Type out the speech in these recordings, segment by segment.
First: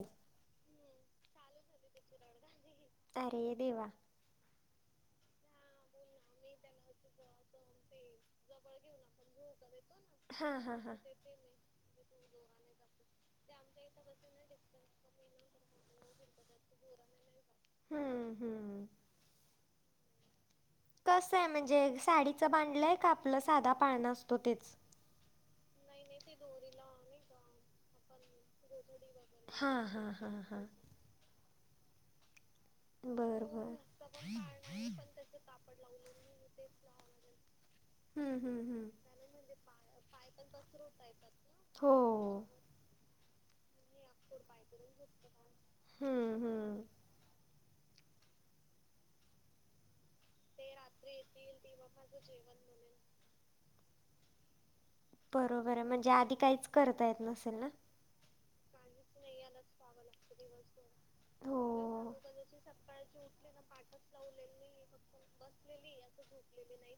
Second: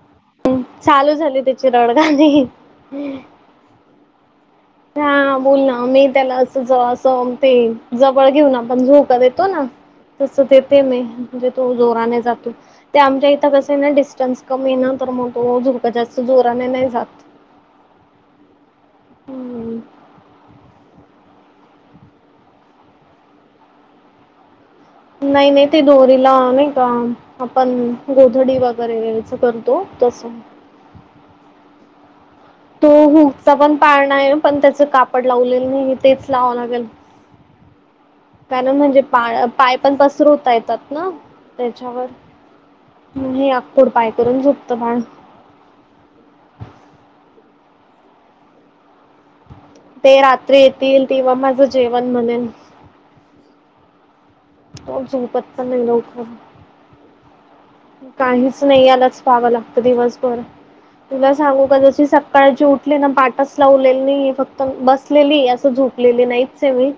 ह हम् चालू झाली त्याची रडगाणी ते देवा हा बोल ना मी त्याला असं जव अस ते जवळ घेऊन आपण झोका देतो ना तस हां हां देते हां मी म्हणजे तो जोराने जातो ते आमच्या इथ कस आहे ना डिस्टन्स कमी आहे ना तर मग तो झोका जास्त तो जोराने नाही जात हम्म हम्म ह हह कसं आहे म्हणजे साडीचं बांधलंय का आपलं साधा पाळणा असतो तेच नाही नाही ते दोरीला नाही का आपण गोधडी वगैरे असं करतो हां हां तस हां हां तो हुग बरं चा बरं पण पाळणा नाही पण त्याचं कापड लावलेलं नाही तेच लावाव लागेल हम्म हम्म त्यानं हम्म म्हणजे पा पाय पण पसरवता येतात ना हो त्याच्यावर हे अकूड पाय करून झोपतं बाळ हहह ते रात्री येतील तेव्हा माझं जेवण बनेल तो झोपत पण बरोबर आहे नाही म्हणजे लवकर. आधी काहीच करता येत नसेल ना काहीच नाही यालाच पाहावं लागत दिवसभर तुला सांगू का जशी सकाळची उठले ना पाटच लावलेली नाही फक्त बस उठलेली झोपलेली नाही मी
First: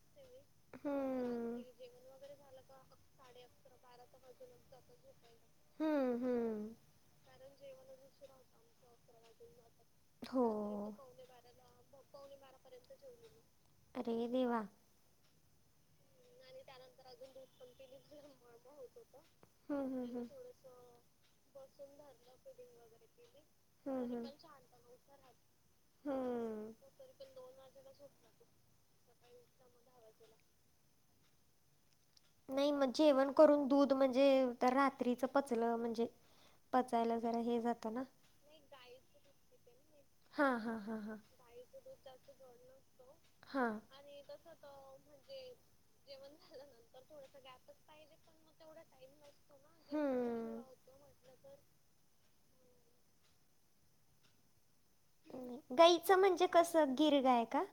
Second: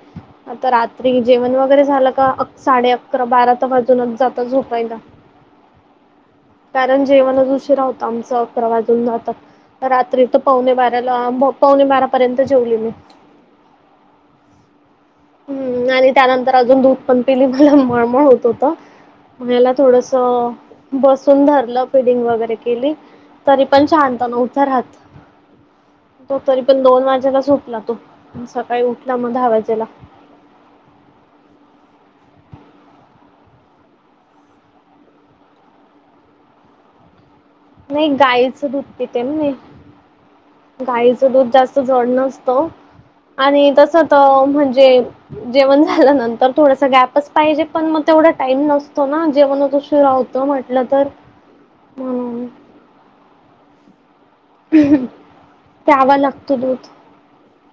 आता रात्री जेवण वगैरे झालं का साडे अकरा अकरा बारा तर वाजूनच जात़ं झोपायला. हम्म हम्. कारण जेवणच उशीरा होतं आमचं, अकरा वाजून जातात. रात्री तर पावणे हो. बाराला, पावणे बारापर्यंत जेवली मी. अरे देवा हम्म,, आणि त्यानंतर अजून दूध पण पिली मला मळमळ होत होत, मला हम्म हम्म थोडस हम्म. बसून धरलं, फिडिंग वगैरे केली, तरी पण हम्म शांत हम्म नवता राहात. तो तरी हम्म पण दोन वाजेला झोपला तो, सकाळी उठला मग दहा वाजेला. नाही मग जेवण करून दूध म्हजे, तर रात्रीचं पचलं, म्हजे पचायला जरा हे जातऽ नाही, गाईच दुध पिते, नैऽ हा हा हा हा गाईचं दूध जास्त जड नसतं, आणि हा. तस तर म्हणजे, जेवण झाल्यानंतर थोडासा गॅपचऽ पाहिजे पण मग तेवढा टाईम नसतो ना, जेवणच ऊशीरा होत हम्म. म्हटलं तर, म्हणून. ह, गाईचं म्हणजे कसं,, गिरगाय का?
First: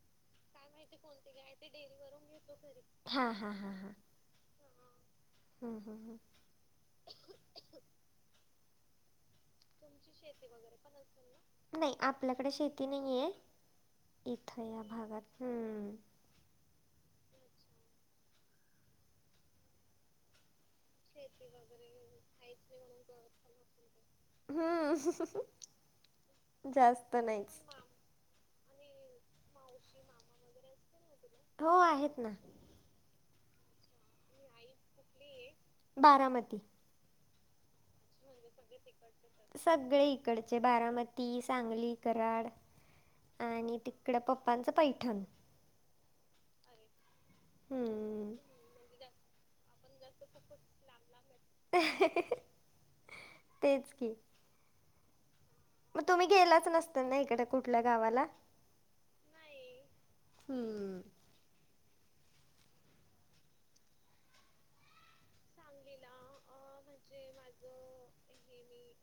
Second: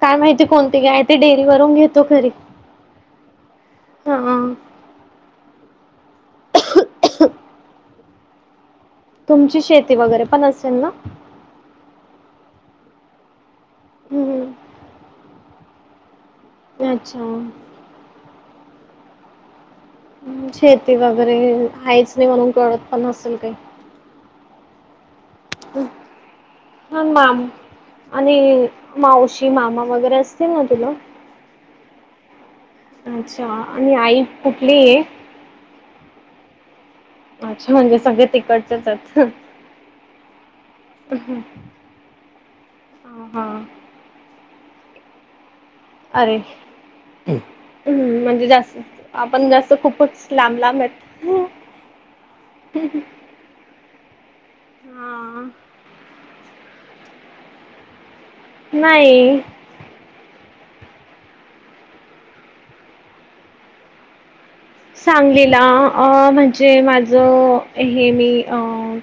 काय माहिती कोणती गाय ते,, डेअरी वरून घेतो खरी, हा हा हा हा,, हम् हम् हम्. [unintelligible] तुमची शेती वगैरऽ शेती वगैरे पण, नाही, आपल्याकडे शेती नाहीये, इथ हम्म या भागात,,, हम्म. अच्छा, शेती वगैरे शेती वगैरे आहेच नाही कळत पण म्हणून, नसेल काही हम, हा माम आणि मावशी मामा वगैरे असतील ना तुला? हो आहेत ना. अच्छा, आणि आई कुठलीय? बारामती. अच्छा म्हणजे सगळे तिकडचेच आहेत सगळी कडचे बारामती, सांगली, कराड, अ हां आणि तिकड पप्पांच पैठण. अरे, हम् हम्म, म्हणजे जास्त आपण जास्त खूपच, लांब लांब आहेत. तेच की. हा मग तुम्ही गेलाच नसतान ना इकडे कुठल्या गावाला? नाही. हम्म. सांगलीला, म्हणजे माझ हे मी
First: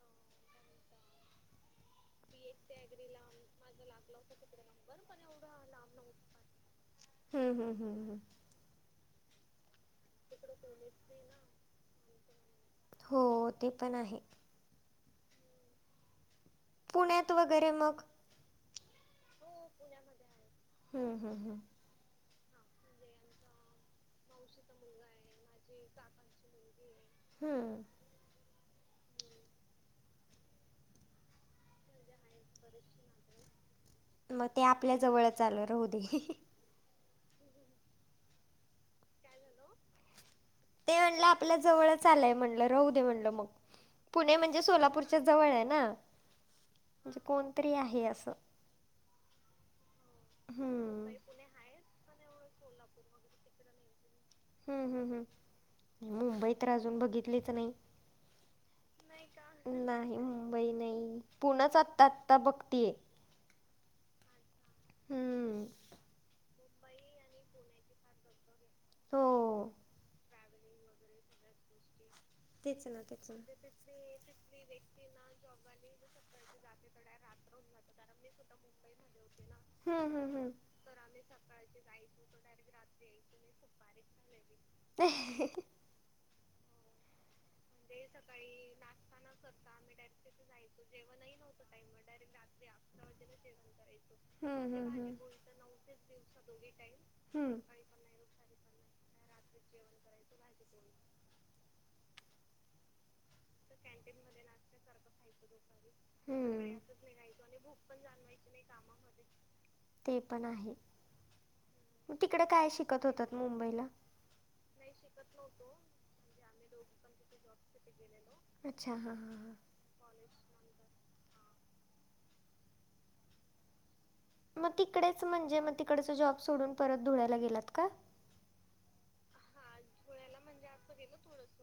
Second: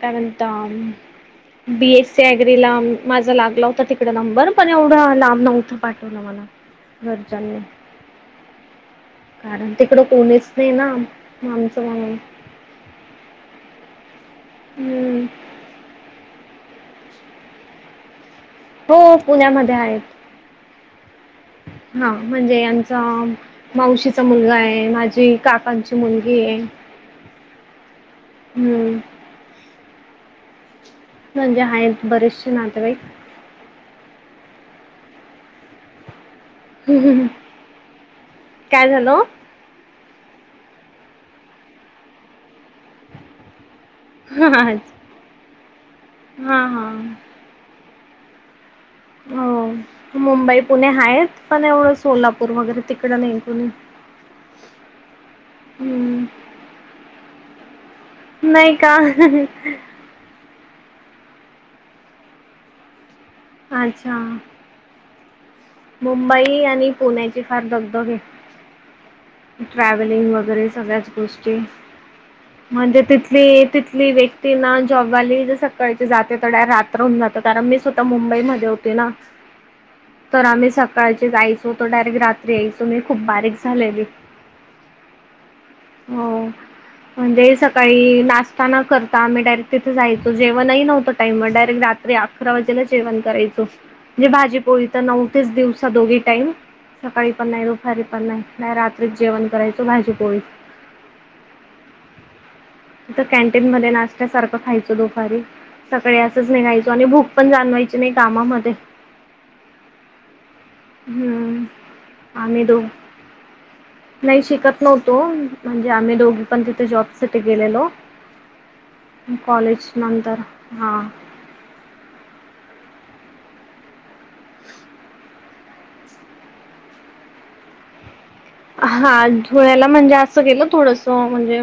त्यानंतर बी एस सी ॲगरीला माझा लागला होता तिकड नंबर, पण एवढ लांब नव्हत पाठवल मला. घरच्यांनी हम्म हम हम् हम. कारण तिकड कोणीच नाही ना आमच म्हणुन. हो, ते पण आहे. हम्म, पुण्यात वगैरे मग हो पुण्यामध्ये आहेत. हम्म, हम्म, हम्म, हा म्हणजे यामच मावशी मुलगा आहे माझी काकांची मुलगी आहे. हम्म. हम्म म्हणजे हायेत बरेचशे नातेवाईक. मग ते आपल्या जवळच आल राहू दे. काय झाल? ते म्हणलं आपल्या जवळच आलय म्हणल, राहु दे म्हणल मग. पुणे म्हणजे हा सोलापूरच्या जवळ आहे ना हा म्हणजे कोणतरी आहे अस. हो मुंबई, पुणे हम्म आहेत पण एवढ सोलापूर वगैरे तिकड नाही कोणी. हम् हम् हम हम्म मुंबई तर अजून बघितलीच नाही. नाही का नाही मुंबई नाही पुनच आता आता बघतीये. अच्छा. हम मुंबई आणि पुण्याची फार दगदगय. हो ट्रॅव्हलिंग वगैरे सगळ्याच गोष्टी. तेच ना म्हणजे तेच ना. तिथली तिथली व्यक्ती ना जॉबवाली सकाळची जाते ते डायरेक्ट रात्र होऊन जातो कारण मी स्वतः मुंबईमध्ये होते ना. हम हम्म हम्म. तर आम्ही सकाळचे जायचो तो डायरेक्ट रात्री यायचो मी खूप बारीक झालेली. [inaudible] हो म्हणजे स काळी नाश्ता न करता आम्ही डायरेक्ट तिथे जायचो जेवणही नव्हत टाईमवर डायरेक्ट रात्री आ करा वाजायला जेवण करायचो. म्हणजे भाजी हम्म पोळी हम्म तर हम्म. न्हवतेचं दिवसा दोघी टाईम सकाळी पण हम्म नाही दु पारी पण नाही नाही रात्रीत जेवण करायचं भाजी- पोळी. तर कॅन्टीन मध्ये नाष्टा सारखं खायचं दुपारी. सकाळी असंच हम्म. निघायचो आणि भूक पण जाणवायची नाही कामामध्ये. ते पण आहे, हम्म मग तिकड आम्ही काय दो शिकत होतात मुंबईला? नाही शिकत नव्हतो म्हणजे आम्ही दोघी पण तिथे जॉबसाठी गेलेलो. अच्छा हां हां हां. कॉलेज नंतर हा. मग तिकडेच म्हणजे मग तिकडच जॉब सोडून परत धुळ्याला गेलात का? हा धुळ्याला म्हणजे असं गेलं थोडस म्हणजे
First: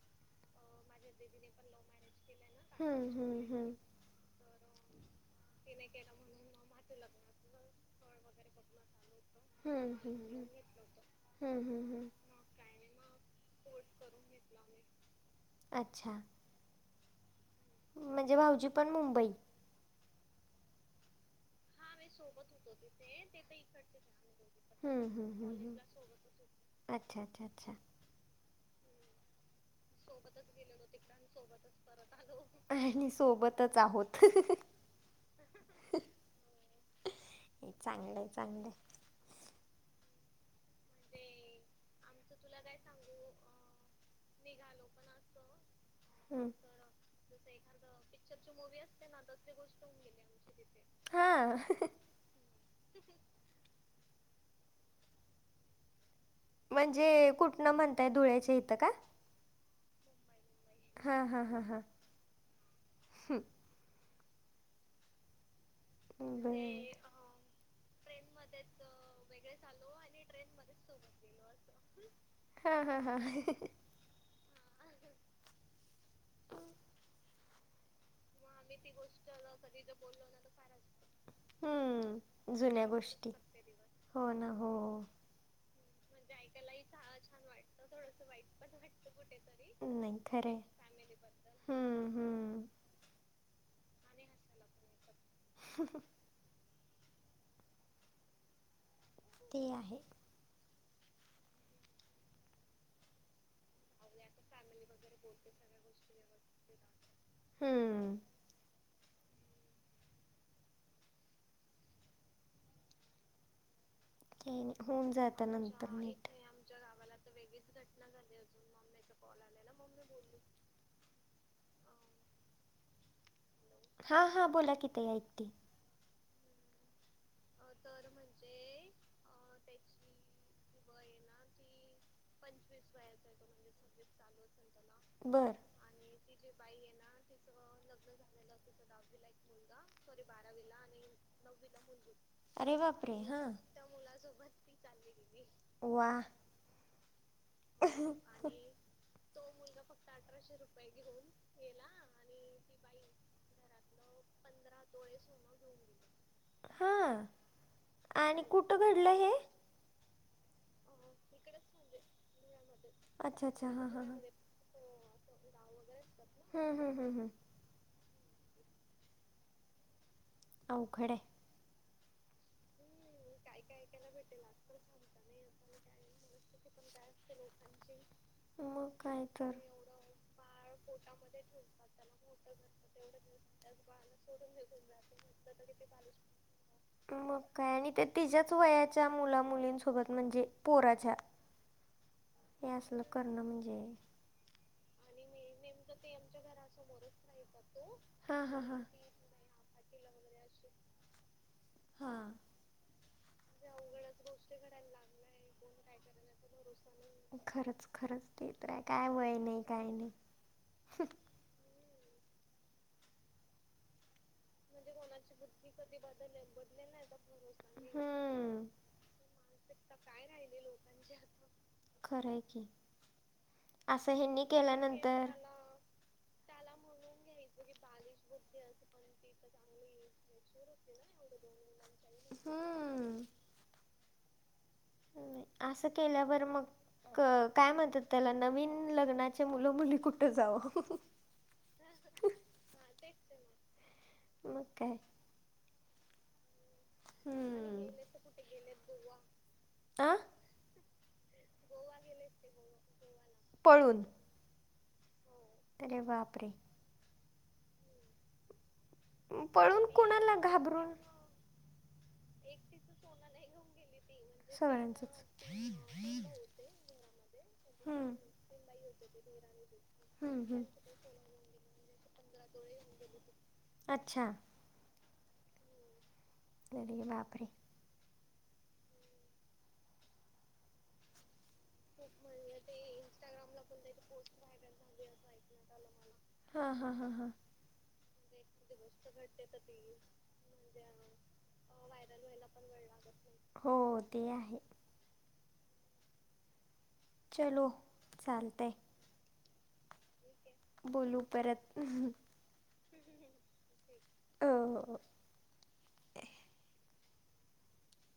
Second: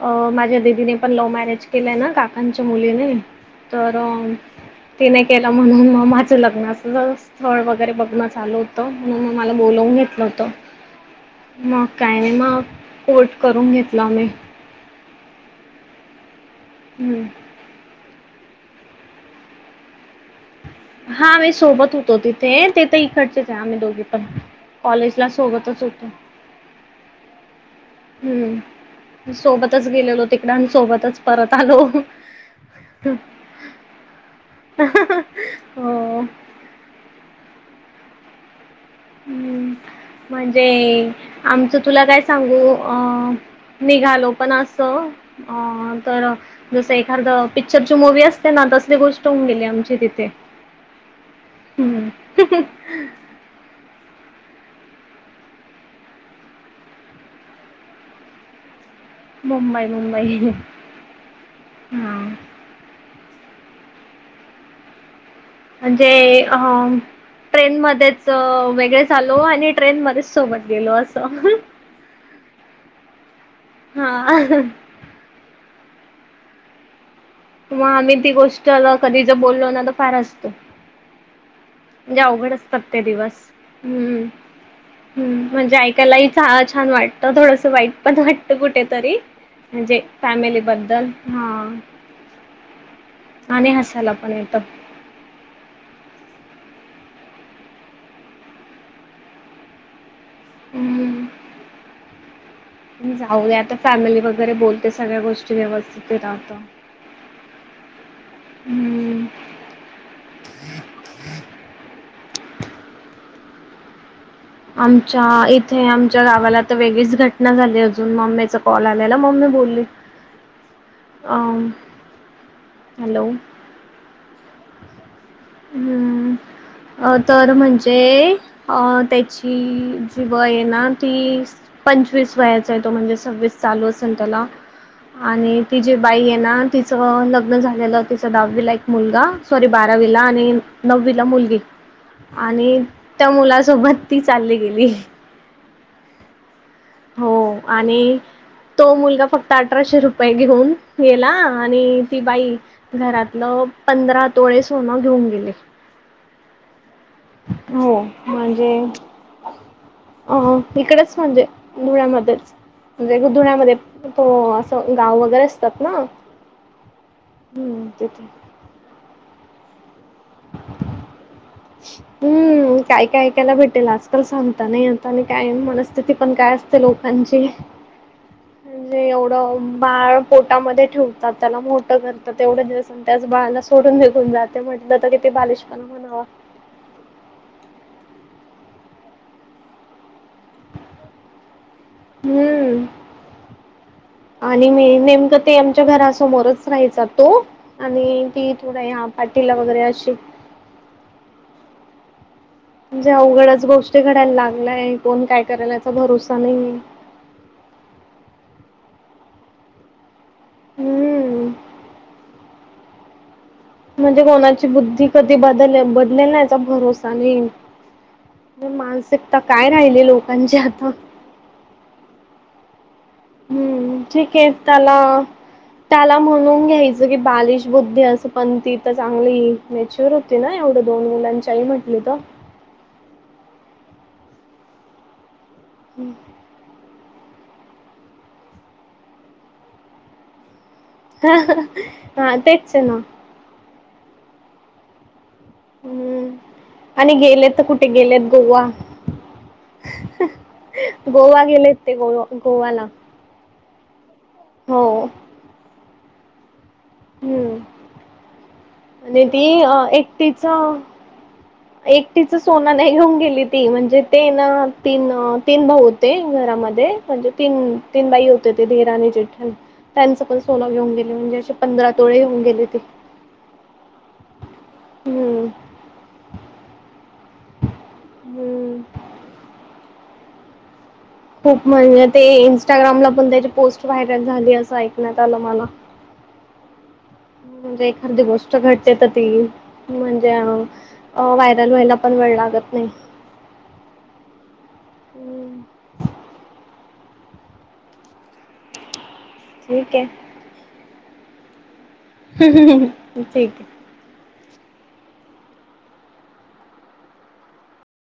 अ माझ्या दी दी ने पण लव्ह मॅरेज केलंय ना काकांच्या हम्म मुलीने हम्म हम्म. तर तिने केलं म्हणून मग माझं लग्नाच स्थळ वगैरे बघण चालू होत म्हणून मग मला बोलावून हं, हं, घेतलं हं. होतं. हं, हं, मग हं. काही नाही मग कोट करून घेतला मी. अच्छा. हम्म. म्हणजे भाऊजी पण मुंबई? हा वे सोबत होतो तिथे तिथ इकडचेच आहे आम्ही दोघे पण हं, कॉलेजला हं, हं, हं. सोबतच होतो. [inaudible] अच्छा अच्छा अच्छा! हम्म! सोबतच गेलेलो तिकड आणि सोबतच परत आलो. ह ह ह. हो. चांगलय चांगलय. हम् म्हणजे आमचं तुला काय सांगू अ निघालो पण असं तर हं. जसं एखारद पिक्चरची मूवी असते ना तसली गोष्ट होऊन गेली आमची तिथे. हा! ह हम. म्हणजे कुठनं म्हणताय धुळ्याच्या इथं का? मुंबई मुंबई. हम्म हम्म हम्म हम्म. हां म्हणजे अ बरं. ट्रेन मध्येच वेगळेच आलो आणि ट्रेन मध्येच सोबत गेलो असं. हा हा हा. हा. [inaudible] किंवा आम्ही ती गोष्ट कधी जर बोललो ना तर फार हसतो. हम्म. म्हणजे अवघड असतात ते दिवस हम्म हो ना, हो. हम्म म्हणजे ऐकायलाही छान वाटतं. तर थोडंसं वाईट पण वाटतं कुठेतरी म्हणजे नाही खरंय. फॅमिलीबद्दल. हां. हं, हं. आणि हसायला पण येतं. [unintelligible] ते आहे हूं जाऊ दे आता. फॅमिली वगैरे बोलते सगळ्या गोष्टी व्यवस्थित राहतो. हं. हूं. काही नाही होऊन आमच्या जातं इथे नंतर आमच्या नीट गावाला तर वेगळीच घटना झाली होती. अजून मम्मीचा कॉल आलेला मम्मी बोलली अ हॅलो हा हा बोला कि ताई ऐकतीये. हुं तर म्हणजे अ त्याची ती जी वय आहे ना ती पंचवीस वयाचा आहे तो म्हणजे सव्वीस चालू असेल त्याला बर आणि ति जी बाई आहे ना तिचं लग्न झालेलं तिचा दहावी ला एक मुलगा सॉरी बारावी वीला आणि नववी ला मुलगी अरे आणि बापरे त्या हां मुलासोबत ती चालली गेली. वा हो आणि तो मुलगा फक्त अठराशे रुपये घेऊन गेला आणि ती बाई घरातलं पंधरा तोळे सोनं घेऊन गेली. हा हो आणि कुठं म्हणजे घडलं हे? अ इकडेच म्हणजे धुळ्यामध्येच म्हणजे अच्छा अच्छा धुळ्यामध्ये हां हां हां तो असं गाव वगैरे असतात ना हा हा हा हा हम्म तेथे. अवघड आहे. हू काय काय ऐकायला भेटेल आजकाल सांगता नाही येत. आणि काय मनस्थिती पण काय असते लोकांची मग म्हणजे काय तर एवढं बाळ पोटामध्ये ठेवतात त्याला मोठं करतात तेवढं दिवस आणि त्याच बाळाला सोडून निघून जाते म्हटलं तरी तै बालिश पणा म्हणावा. मग काय आणि ते तिच्याच वयाच्या मुला मुलींसोबत म्हणजे पोराच्या हे हम्म असलं करणं म्हणजे आणि मी नेमकं ते आमच्या घरासमोरच राहायचा तो आणि हां ती हां थोडं हां या पाठीला वगैरे अशी हां म्हणजे अवघडच गोष्टी घडायला लागलाय कोण काय करल याचा भरोसा नाही खरंच खरंच ते तर आहे काय वय नाही काय नाही हम्म. म्हणजे कोणाची बुद्धी कधी बदले- बदलेल याचा भरोसा नाही. हम्म मानसिकता काय राहिली लोकांची आता. खरंय की, हम्म असं ठीक हेनी आहे त्याला केल्यानंतर त्याला म्हणून घ्यायचं की बालिश बुद्धी असं पण ती तर चांगली नॅच्युर हो ना एवढं दोन मुलांच्या आई म्हटली तर हम्म असं केल्यावर मग काय म्हणतात त्याला नवीन लग्नाचे मुलं मुली कुठं जावं ह हा तेच आहे ना म काय? हम्म.. आणि गेलेत तर कुठे गेलेत गोवा आ गोवा गेलेत ते गोवा-गोव्याला पळून हो.. अरे बाप रे! हम्म आणि ती पळून कुणाला एकटीच घाबरून एकटीच सोन नाही घेऊन गेली ती म्हणजे ते ना तीन सगळ्यांचंच. -तीन भाऊ ते घरामध्ये म्हणजे तीन तीन हम्म हम्म बाई होते ते दीर आणि जेठाणी त्यांचं पण हम्म सोने घेऊन गेले म्हणजे असे पंधरा तोळेे घेऊन गेले ते अच्छा! हम्म.. अरे बाप रे! हम्म खूप म्हणजे ते इंस्टाग्रामला पण त्याची पोस्ट व्हायरल झाली असं ऐकण्यात आलं मला हा हा हा हा... म्हणजे एखादी गोष्ट घटतेेत ती म्हणजे अ - अ व्हायरल व्हायला पण वेळ लागत नाही हो ते आहे चलो चालतय ठीके बोलू परत ठीक हो हो..